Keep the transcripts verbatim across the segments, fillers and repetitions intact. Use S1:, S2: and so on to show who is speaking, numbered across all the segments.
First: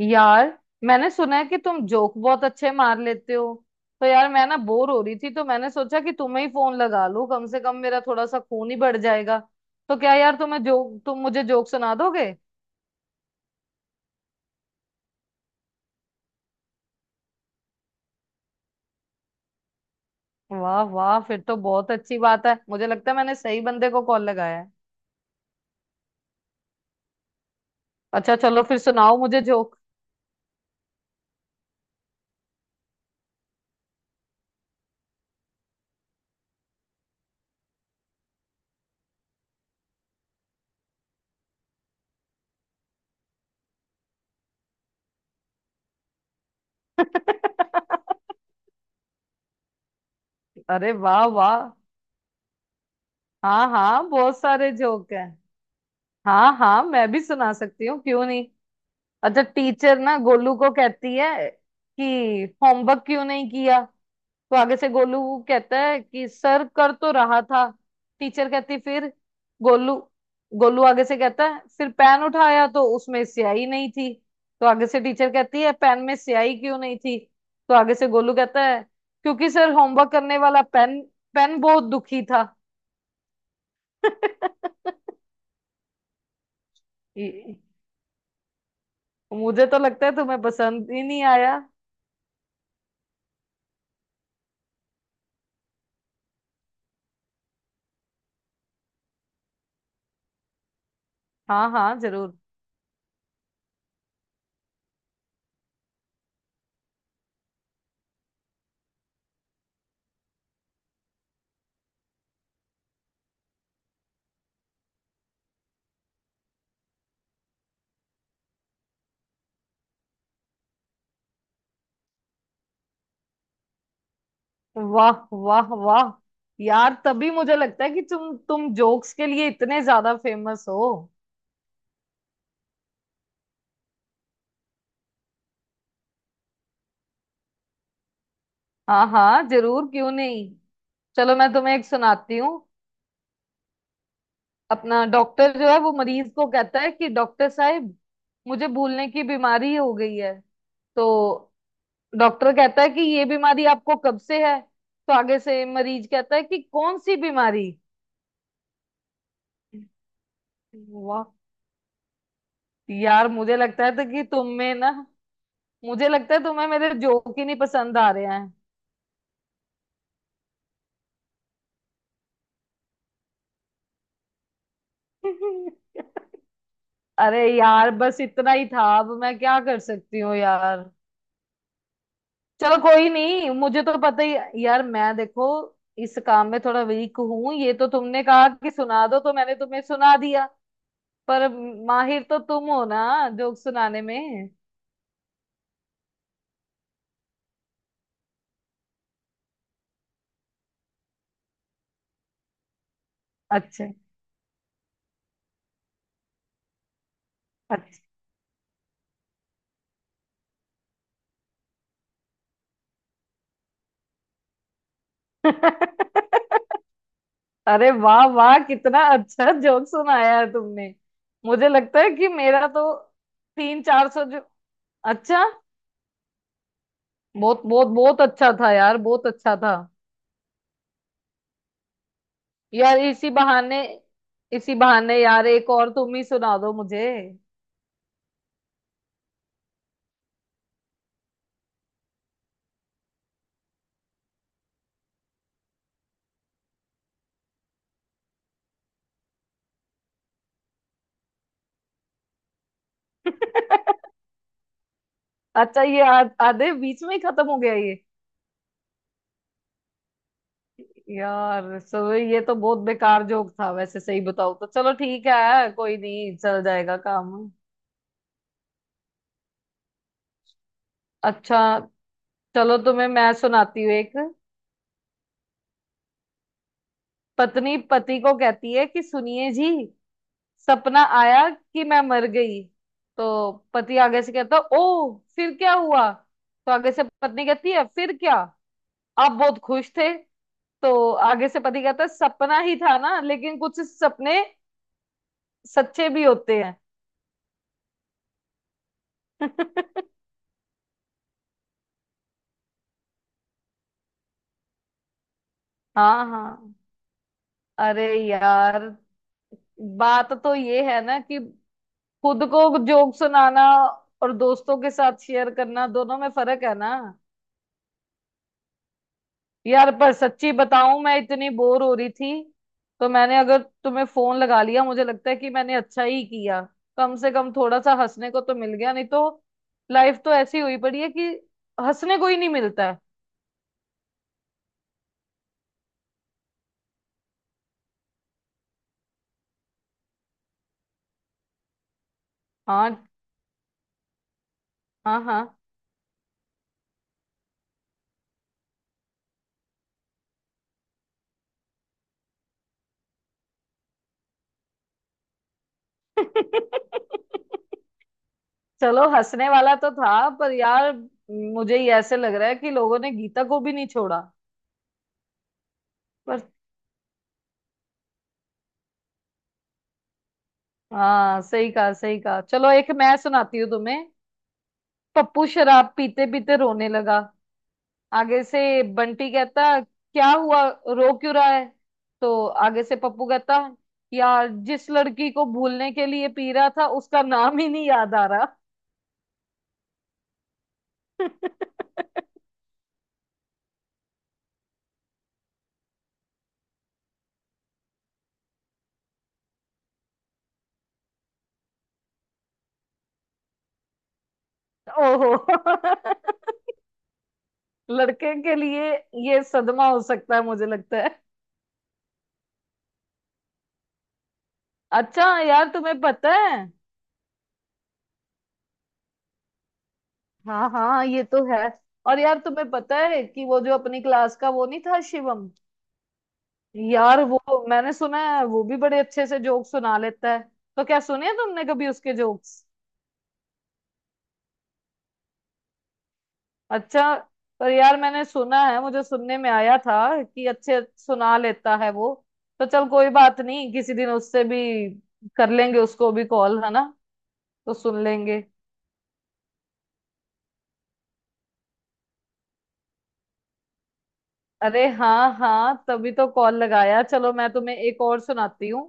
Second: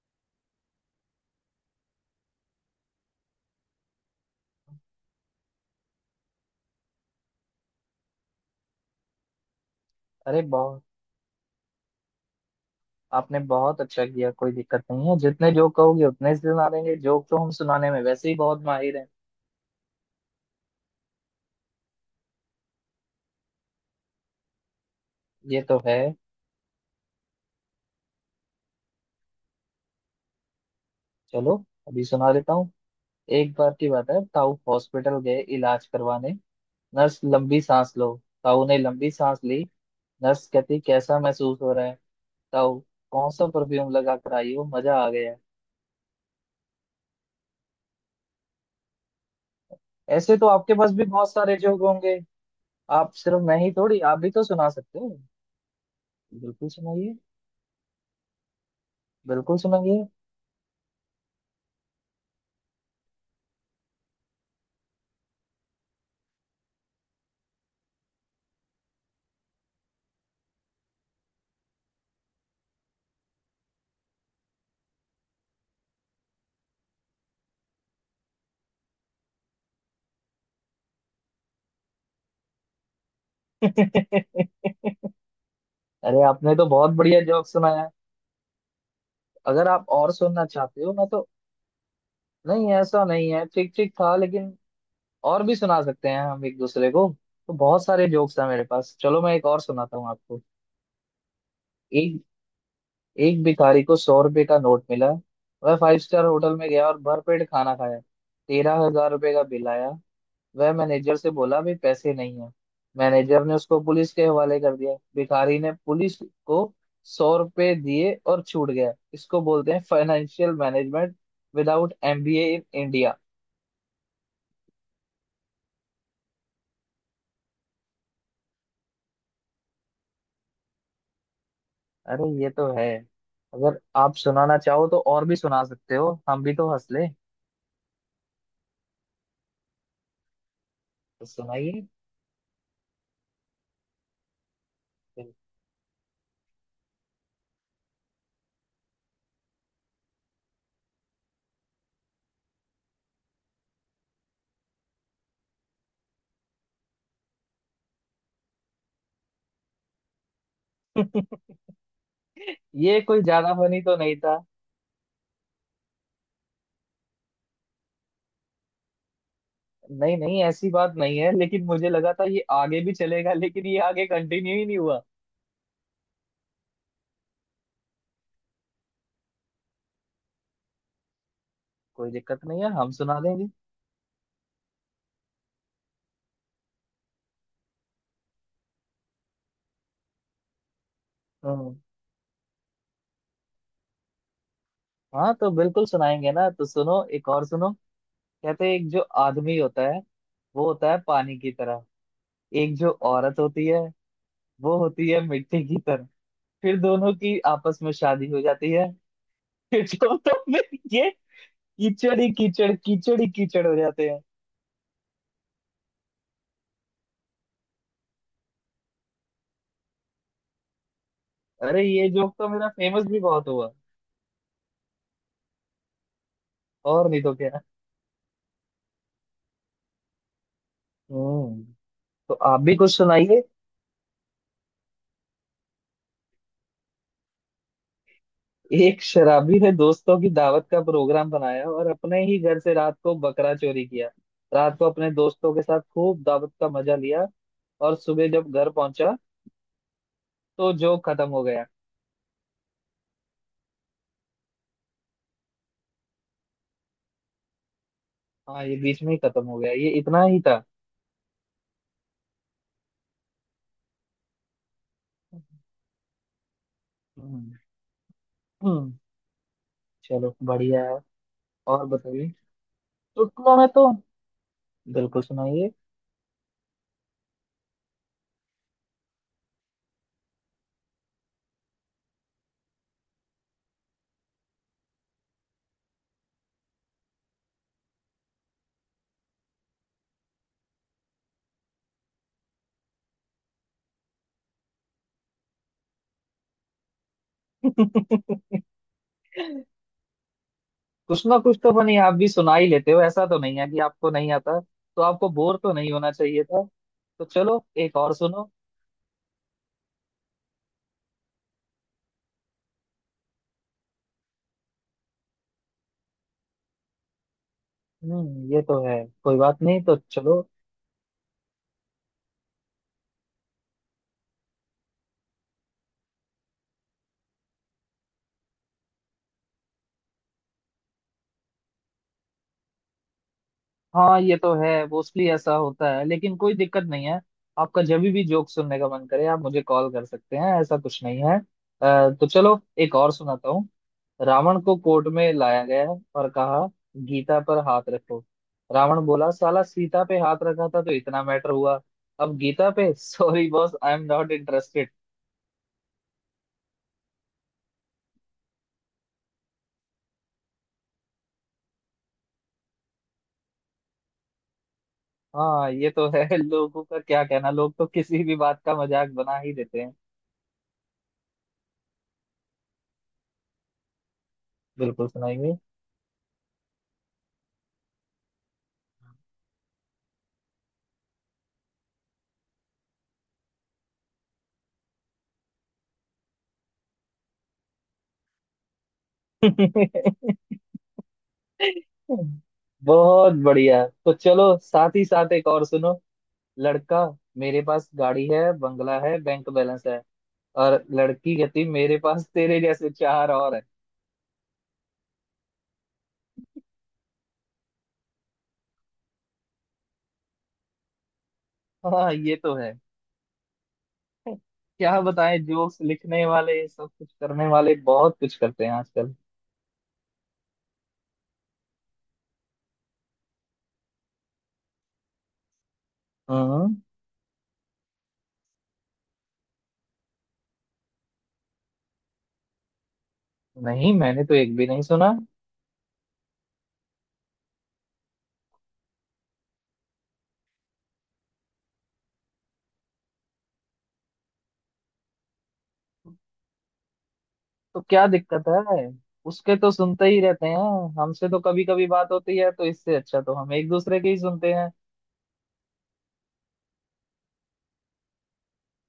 S1: यार, मैंने सुना है कि तुम जोक बहुत अच्छे मार लेते हो। तो यार मैं ना बोर हो रही थी तो मैंने सोचा कि तुम्हें ही फोन लगा लूं, कम से कम मेरा थोड़ा सा खून ही बढ़ जाएगा। तो क्या यार
S2: अरे
S1: तुम्हें
S2: बहुत।
S1: जोक तुम मुझे जोक सुना दोगे?
S2: आपने बहुत अच्छा किया। कोई दिक्कत नहीं है, जितने जोक कहोगे उतने ही सुना देंगे। जोक तो हम सुनाने में वैसे ही बहुत माहिर हैं।
S1: वाह वाह, फिर तो बहुत अच्छी बात है। मुझे लगता है मैंने सही बंदे को कॉल लगाया है।
S2: ये तो है।
S1: अच्छा चलो फिर सुनाओ मुझे जोक।
S2: चलो अभी सुना देता हूँ। एक बार की बात है, ताऊ हॉस्पिटल गए इलाज करवाने। नर्स, लंबी सांस लो। ताऊ ने लंबी सांस ली। नर्स कहती, कैसा महसूस हो रहा है ताऊ? कौन सा परफ्यूम लगा कर आई हो, मजा आ गया। ऐसे तो आपके पास
S1: अरे
S2: भी
S1: वाह
S2: बहुत सारे
S1: वाह।
S2: जोक होंगे। आप सिर्फ, मैं
S1: हाँ
S2: ही थोड़ी
S1: हाँ,
S2: आप भी
S1: बहुत
S2: तो सुना
S1: सारे
S2: सकते हो।
S1: जोक हैं। हाँ
S2: बिल्कुल
S1: हाँ, मैं
S2: सुनाइए।
S1: भी सुना सकती हूँ, क्यों नहीं। अच्छा,
S2: बिल्कुल
S1: टीचर
S2: सुनाइए।
S1: ना गोलू को कहती है कि होमवर्क क्यों नहीं किया। तो आगे से गोलू कहता है कि सर कर तो रहा था। टीचर कहती फिर। गोलू गोलू आगे से कहता है फिर पेन उठाया तो उसमें स्याही नहीं थी। तो आगे से टीचर कहती है पेन में स्याही क्यों नहीं थी। तो आगे से गोलू कहता है क्योंकि सर होमवर्क करने वाला पेन पेन बहुत दुखी था।
S2: अरे आपने तो बहुत बढ़िया जोक
S1: ये-
S2: सुनाया।
S1: मुझे
S2: अगर
S1: तो
S2: आप
S1: लगता
S2: और
S1: है तुम्हें
S2: सुनना चाहते
S1: पसंद
S2: हो
S1: ही
S2: मैं
S1: नहीं
S2: तो।
S1: आया।
S2: नहीं, ऐसा नहीं है, ठीक ठीक था लेकिन और भी सुना सकते हैं हम एक दूसरे को। तो बहुत सारे जोक्स हैं मेरे पास, चलो मैं एक और सुनाता हूँ आपको।
S1: हाँ हाँ
S2: एक
S1: जरूर।
S2: एक भिखारी को सौ रुपये का नोट मिला। वह फाइव स्टार होटल में गया और भरपेट खाना खाया। तेरह हज़ार रुपये का बिल आया। वह मैनेजर से बोला भी पैसे नहीं है। मैनेजर ने उसको पुलिस के हवाले कर दिया। भिखारी ने पुलिस को सौ रुपए दिए और छूट गया। इसको बोलते हैं financial management without M B ए इन इंडिया।
S1: वाह वाह वाह, यार तभी मुझे लगता है कि तुम तुम जोक्स के लिए इतने ज्यादा फेमस हो।
S2: अरे ये तो है। अगर आप सुनाना चाहो तो और भी सुना सकते हो, हम भी तो हंस ले।
S1: हाँ हाँ जरूर, क्यों नहीं।
S2: तो
S1: चलो मैं तुम्हें एक
S2: सुनाइए
S1: सुनाती हूँ। अपना डॉक्टर जो है वो मरीज को कहता है कि डॉक्टर साहब मुझे भूलने की बीमारी हो गई है। तो डॉक्टर कहता है कि ये बीमारी आपको कब से है, तो आगे से मरीज कहता है कि कौन सी बीमारी। वाह।
S2: फिर। ये कोई
S1: यार
S2: ज्यादा
S1: मुझे
S2: फनी
S1: लगता है
S2: तो
S1: तो
S2: नहीं
S1: कि
S2: था।
S1: तुम में ना, मुझे लगता है तुम्हें मेरे जोक ही नहीं पसंद आ रहे हैं।
S2: नहीं नहीं, ऐसी बात नहीं है, लेकिन मुझे लगा था ये आगे भी चलेगा, लेकिन ये आगे कंटिन्यू ही नहीं हुआ।
S1: अरे यार, बस इतना ही था, अब मैं क्या कर सकती हूँ यार।
S2: कोई दिक्कत नहीं है,
S1: चलो
S2: हम
S1: कोई
S2: सुना देंगे।
S1: नहीं, मुझे तो पता ही यार, मैं देखो इस काम में थोड़ा वीक हूँ। ये तो तुमने कहा कि सुना दो तो मैंने तुम्हें सुना दिया, पर
S2: हम्म।
S1: माहिर तो तुम हो ना जोक सुनाने में।
S2: हाँ तो बिल्कुल सुनाएंगे ना, तो सुनो एक और सुनो। कहते हैं एक जो आदमी होता है, वो होता है पानी की तरह। एक जो औरत होती है,
S1: अच्छा।
S2: वो होती है मिट्टी की तरह। फिर दोनों की आपस में
S1: अच्छा।
S2: शादी हो जाती है। फिर तो दोनों में ये कीचड़ ही कीचड़, कीचड़ ही कीचड़ हो जाते हैं।
S1: अरे वाह वाह, कितना अच्छा जोक सुनाया है तुमने। मुझे
S2: अरे
S1: लगता
S2: ये
S1: है कि
S2: जोक तो
S1: मेरा
S2: मेरा
S1: तो
S2: फेमस भी बहुत हुआ।
S1: तीन चार सौ। अच्छा,
S2: और नहीं तो क्या।
S1: बहुत बहुत बहुत अच्छा था यार, बहुत अच्छा था।
S2: हम्म। तो आप भी कुछ
S1: यार इसी
S2: सुनाइए।
S1: बहाने, इसी बहाने यार एक और तुम ही सुना दो मुझे।
S2: एक शराबी ने दोस्तों की दावत का प्रोग्राम बनाया और अपने ही घर से रात को बकरा चोरी किया। रात को अपने दोस्तों के साथ खूब दावत का मजा लिया। और सुबह जब घर पहुंचा तो जोक खत्म हो गया।
S1: अच्छा, ये आ- आधे बीच में ही खत्म हो गया ये।
S2: हाँ, ये बीच में ही खत्म हो गया, ये इतना ही था।
S1: यार सो ये तो बहुत बेकार जोक था वैसे, सही बताओ तो। चलो ठीक है, कोई नहीं, चल जाएगा काम।
S2: हम्म। हम्म। चलो बढ़िया है।
S1: अच्छा
S2: और बताइए।
S1: चलो तुम्हें मैं
S2: चुटकुलों में
S1: सुनाती
S2: तो
S1: हूँ एक।
S2: बिल्कुल सुनाइए।
S1: पत्नी पति को कहती है कि सुनिए जी, सपना आया कि मैं मर गई। तो पति आगे से कहता ओ फिर क्या हुआ, तो आगे से पत्नी कहती है फिर क्या, आप बहुत खुश थे। तो आगे से पति कहता है सपना ही था ना, लेकिन कुछ सपने सच्चे भी होते हैं।
S2: कुछ ना कुछ तो बनी, आप भी सुना ही लेते हो, ऐसा तो नहीं है कि आपको नहीं आता, तो आपको बोर तो नहीं होना
S1: हाँ
S2: चाहिए था।
S1: हाँ।
S2: तो चलो एक
S1: अरे
S2: और सुनो।
S1: यार, बात तो ये है ना कि खुद को जोक सुनाना और दोस्तों के साथ शेयर करना, दोनों में फर्क है ना।
S2: हम्म, ये तो है। कोई बात नहीं,
S1: यार
S2: तो
S1: पर
S2: चलो।
S1: सच्ची बताऊं, मैं इतनी बोर हो रही थी तो मैंने अगर तुम्हें फोन लगा लिया, मुझे लगता है कि मैंने अच्छा ही किया। कम से कम थोड़ा सा हंसने को तो मिल गया, नहीं तो लाइफ तो ऐसी हुई पड़ी है कि हंसने को ही नहीं मिलता है।
S2: हाँ ये तो है, मोस्टली ऐसा होता है, लेकिन कोई दिक्कत नहीं है। आपका जब भी जोक सुनने का मन करे आप मुझे कॉल कर सकते हैं, ऐसा कुछ नहीं है। अ, तो चलो एक
S1: हाँ
S2: और सुनाता हूँ। रावण को कोर्ट
S1: हाँ
S2: में
S1: हाँ।
S2: लाया गया और कहा गीता पर हाथ रखो। रावण बोला, साला सीता पे हाथ रखा था तो इतना मैटर हुआ, अब गीता पे sorry boss, I am not interested.
S1: चलो हंसने वाला तो था, पर यार मुझे ही ऐसे लग रहा है कि लोगों ने गीता को भी नहीं छोड़ा।
S2: हाँ ये तो है।
S1: पर
S2: लोगों का क्या कहना, लोग तो किसी भी बात का मजाक बना ही देते हैं।
S1: हाँ सही कहा, सही कहा। चलो एक मैं सुनाती हूँ तुम्हें।
S2: बिल्कुल
S1: पप्पू
S2: सुनाइए।
S1: शराब पीते पीते रोने लगा। आगे से बंटी कहता क्या हुआ, रो क्यों रहा है। तो आगे से पप्पू कहता यार जिस लड़की को भूलने के लिए पी रहा था उसका नाम ही नहीं याद आ रहा।
S2: बहुत बढ़िया, तो चलो साथ ही साथ एक और सुनो। लड़का, मेरे पास गाड़ी है, बंगला है, बैंक बैलेंस है। और लड़की कहती, मेरे पास तेरे जैसे चार और है।
S1: ओहो। लड़के के लिए ये सदमा हो सकता है, मुझे लगता है।
S2: हाँ ये तो है। क्या
S1: अच्छा
S2: बताएं,
S1: यार
S2: जोक्स
S1: तुम्हें
S2: लिखने
S1: पता है,
S2: वाले सब कुछ करने वाले बहुत कुछ करते हैं आजकल।
S1: हाँ हाँ ये तो है। और यार तुम्हें पता है कि वो जो अपनी क्लास का वो नहीं था, शिवम।
S2: हम्म।
S1: यार वो, मैंने सुना है वो भी बड़े अच्छे से जोक सुना लेता है। तो क्या सुने हैं तुमने कभी उसके जोक्स?
S2: नहीं, मैंने तो एक भी नहीं सुना।
S1: अच्छा। पर यार मैंने सुना है, मुझे सुनने में आया था कि अच्छे सुना लेता है वो। तो चल कोई बात नहीं, किसी दिन उससे भी कर लेंगे, उसको भी कॉल है ना, तो
S2: तो
S1: सुन
S2: क्या
S1: लेंगे।
S2: दिक्कत है, उसके तो सुनते ही रहते हैं। हमसे तो कभी कभी बात होती है, तो इससे अच्छा तो हम एक दूसरे के ही सुनते हैं।
S1: अरे हाँ हाँ, तभी तो कॉल लगाया। चलो मैं तुम्हें एक और सुनाती हूँ।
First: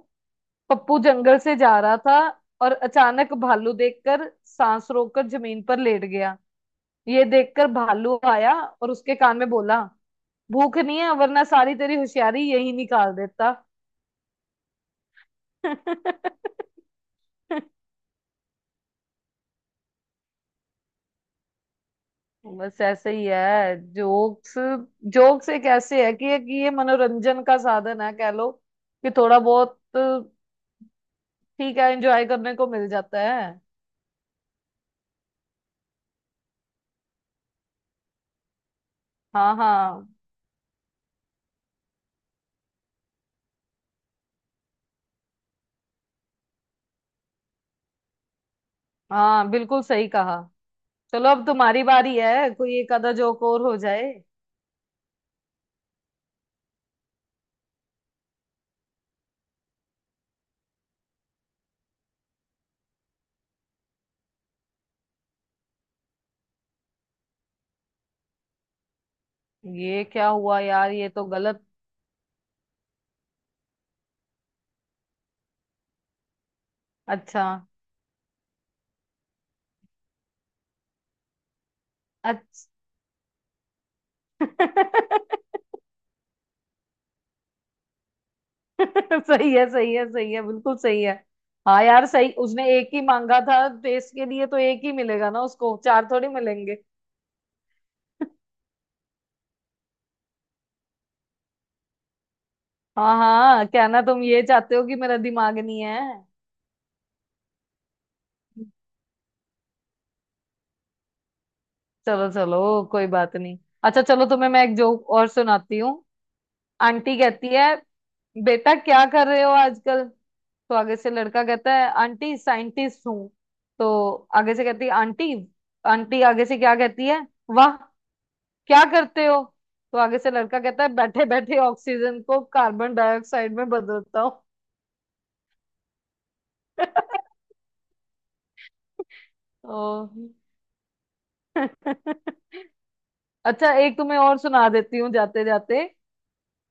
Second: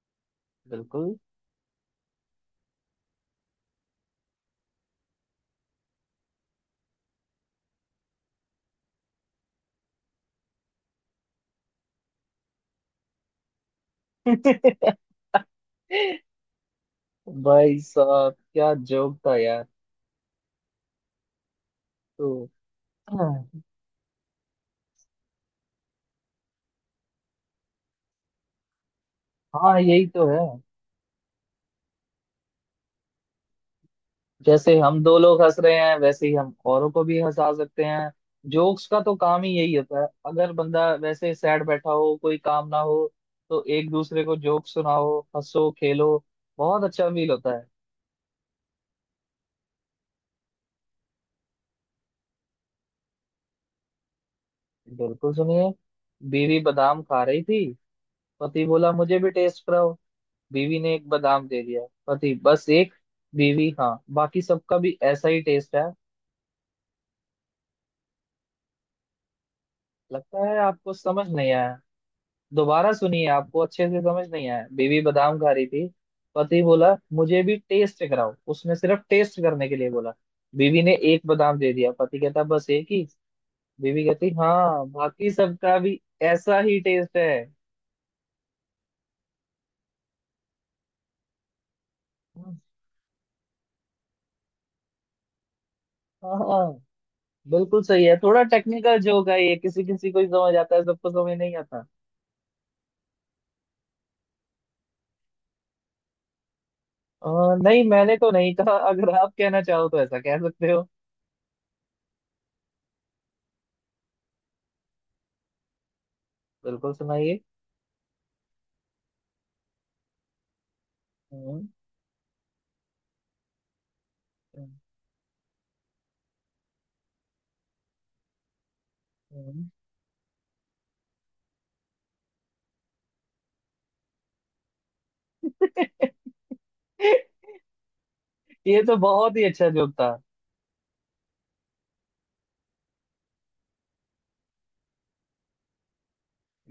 S1: पप्पू
S2: बिल्कुल।
S1: जंगल से जा रहा था और अचानक भालू देखकर सांस रोककर जमीन पर लेट गया। ये देखकर भालू आया और उसके कान में बोला भूख नहीं है वरना सारी तेरी होशियारी यही निकाल देता।
S2: भाई साहब क्या जोक था यार। तो
S1: बस ऐसे ही है जोक्स। जोक्स एक ऐसे है कि एक ये मनोरंजन का साधन है कह लो, कि थोड़ा बहुत
S2: हाँ, यही तो
S1: ठीक
S2: है।
S1: है, एंजॉय करने को मिल जाता है।
S2: जैसे हम दो लोग हंस रहे हैं, वैसे ही हम औरों को भी हंसा सकते हैं। जोक्स का तो काम ही
S1: हाँ
S2: यही होता है,
S1: हाँ
S2: अगर बंदा वैसे सैड बैठा हो, कोई काम ना हो, तो एक दूसरे को जोक सुनाओ, हंसो, खेलो, बहुत अच्छा फील होता है।
S1: हाँ, बिल्कुल सही कहा। चलो अब तुम्हारी बारी है, कोई एक आधा जोक और हो जाए।
S2: बिल्कुल सुनिए। बीवी बादाम खा रही थी। पति बोला, मुझे भी टेस्ट कराओ। बीवी ने एक बादाम दे दिया। पति, बस एक? बीवी, हाँ बाकी सबका भी ऐसा ही टेस्ट है।
S1: ये क्या
S2: लगता है
S1: हुआ यार,
S2: आपको
S1: ये तो
S2: समझ नहीं
S1: गलत।
S2: आया, दोबारा सुनिए, आपको अच्छे से समझ नहीं आया। बीवी बादाम खा रही थी, पति बोला मुझे
S1: अच्छा।
S2: भी टेस्ट कराओ, उसने सिर्फ टेस्ट करने के लिए बोला। बीवी ने एक बादाम दे दिया, पति कहता बस
S1: अच्छा।
S2: एक ही? बीवी कहती
S1: सही
S2: हाँ बाकी सबका भी ऐसा ही टेस्ट है।
S1: है, सही है, सही है, बिल्कुल सही है। हाँ यार सही, उसने एक ही मांगा था टेस्ट के लिए तो एक ही मिलेगा ना उसको, चार थोड़ी
S2: हाँ हाँ,
S1: मिलेंगे।
S2: बिल्कुल सही है। थोड़ा टेक्निकल जोक है ये, किसी किसी को ही समझ आता है, सबको समझ नहीं आता।
S1: हाँ हाँ, कहना तुम ये चाहते हो कि मेरा दिमाग नहीं है।
S2: अ, नहीं, मैंने तो नहीं कहा, अगर आप कहना चाहो तो ऐसा कह सकते हो।
S1: चलो चलो, कोई बात नहीं। अच्छा चलो तुम्हें मैं एक जोक और सुनाती हूँ।
S2: बिल्कुल
S1: आंटी
S2: सुनाइए।
S1: कहती है बेटा क्या कर रहे हो आजकल। तो आगे से लड़का
S2: हम्म।
S1: कहता है आंटी साइंटिस्ट हूँ। तो आगे से
S2: हम्म।
S1: कहती है आंटी, आंटी आगे से क्या कहती है, वाह क्या करते हो।
S2: हम्म।
S1: तो आगे से लड़का कहता है बैठे बैठे ऑक्सीजन को कार्बन डाइऑक्साइड में बदलता हूँ।
S2: ये तो बहुत ही अच्छा
S1: ओ।
S2: जोक था।
S1: अच्छा, एक तुम्हें और सुना देती हूँ जाते जाते।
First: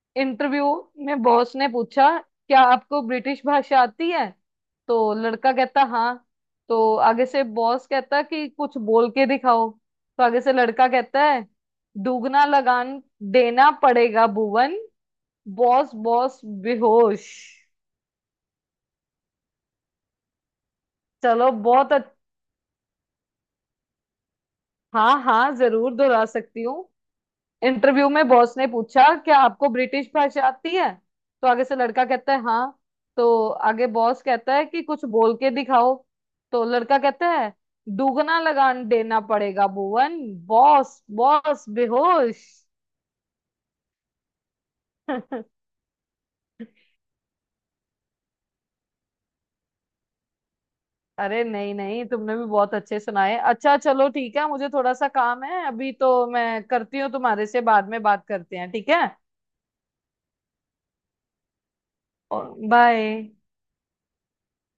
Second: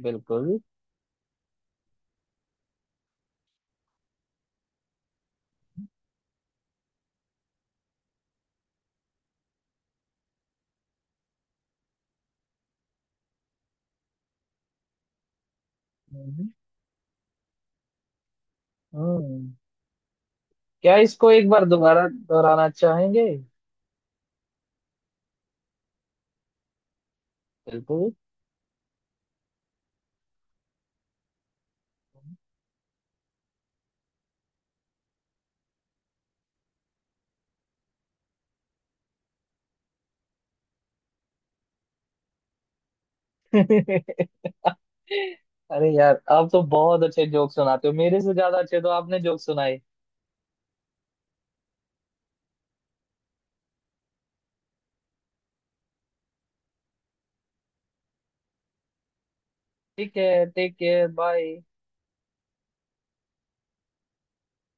S2: बिल्कुल।
S1: इंटरव्यू में बॉस ने पूछा क्या आपको ब्रिटिश भाषा आती है। तो लड़का कहता हाँ। तो आगे से बॉस कहता कि कुछ बोल के दिखाओ। तो आगे से लड़का कहता है दुगना लगान देना पड़ेगा भुवन। बॉस बॉस
S2: हम्म।
S1: बेहोश।
S2: हम्म। क्या इसको एक
S1: चलो
S2: बार
S1: बहुत
S2: दोबारा
S1: अच्छ-
S2: दोहराना चाहेंगे?
S1: हाँ हाँ जरूर, दोहरा सकती हूँ। इंटरव्यू
S2: बिल्कुल।
S1: में बॉस ने पूछा क्या आपको ब्रिटिश भाषा आती है। तो आगे से लड़का कहता है हाँ। तो आगे बॉस कहता है कि कुछ बोल के दिखाओ। तो लड़का कहता है दुगना लगान देना पड़ेगा भुवन। बॉस बॉस बेहोश।
S2: अरे यार आप तो बहुत अच्छे जोक सुनाते हो, मेरे से ज्यादा अच्छे तो आपने जोक सुनाए।
S1: अरे नहीं नहीं, तुमने भी बहुत अच्छे सुनाए। अच्छा चलो ठीक है, मुझे थोड़ा सा काम है अभी तो, मैं करती हूँ, तुम्हारे से बाद में बात करते हैं, ठीक है।
S2: ठीक है, टेक केयर, बाय।
S1: बाय।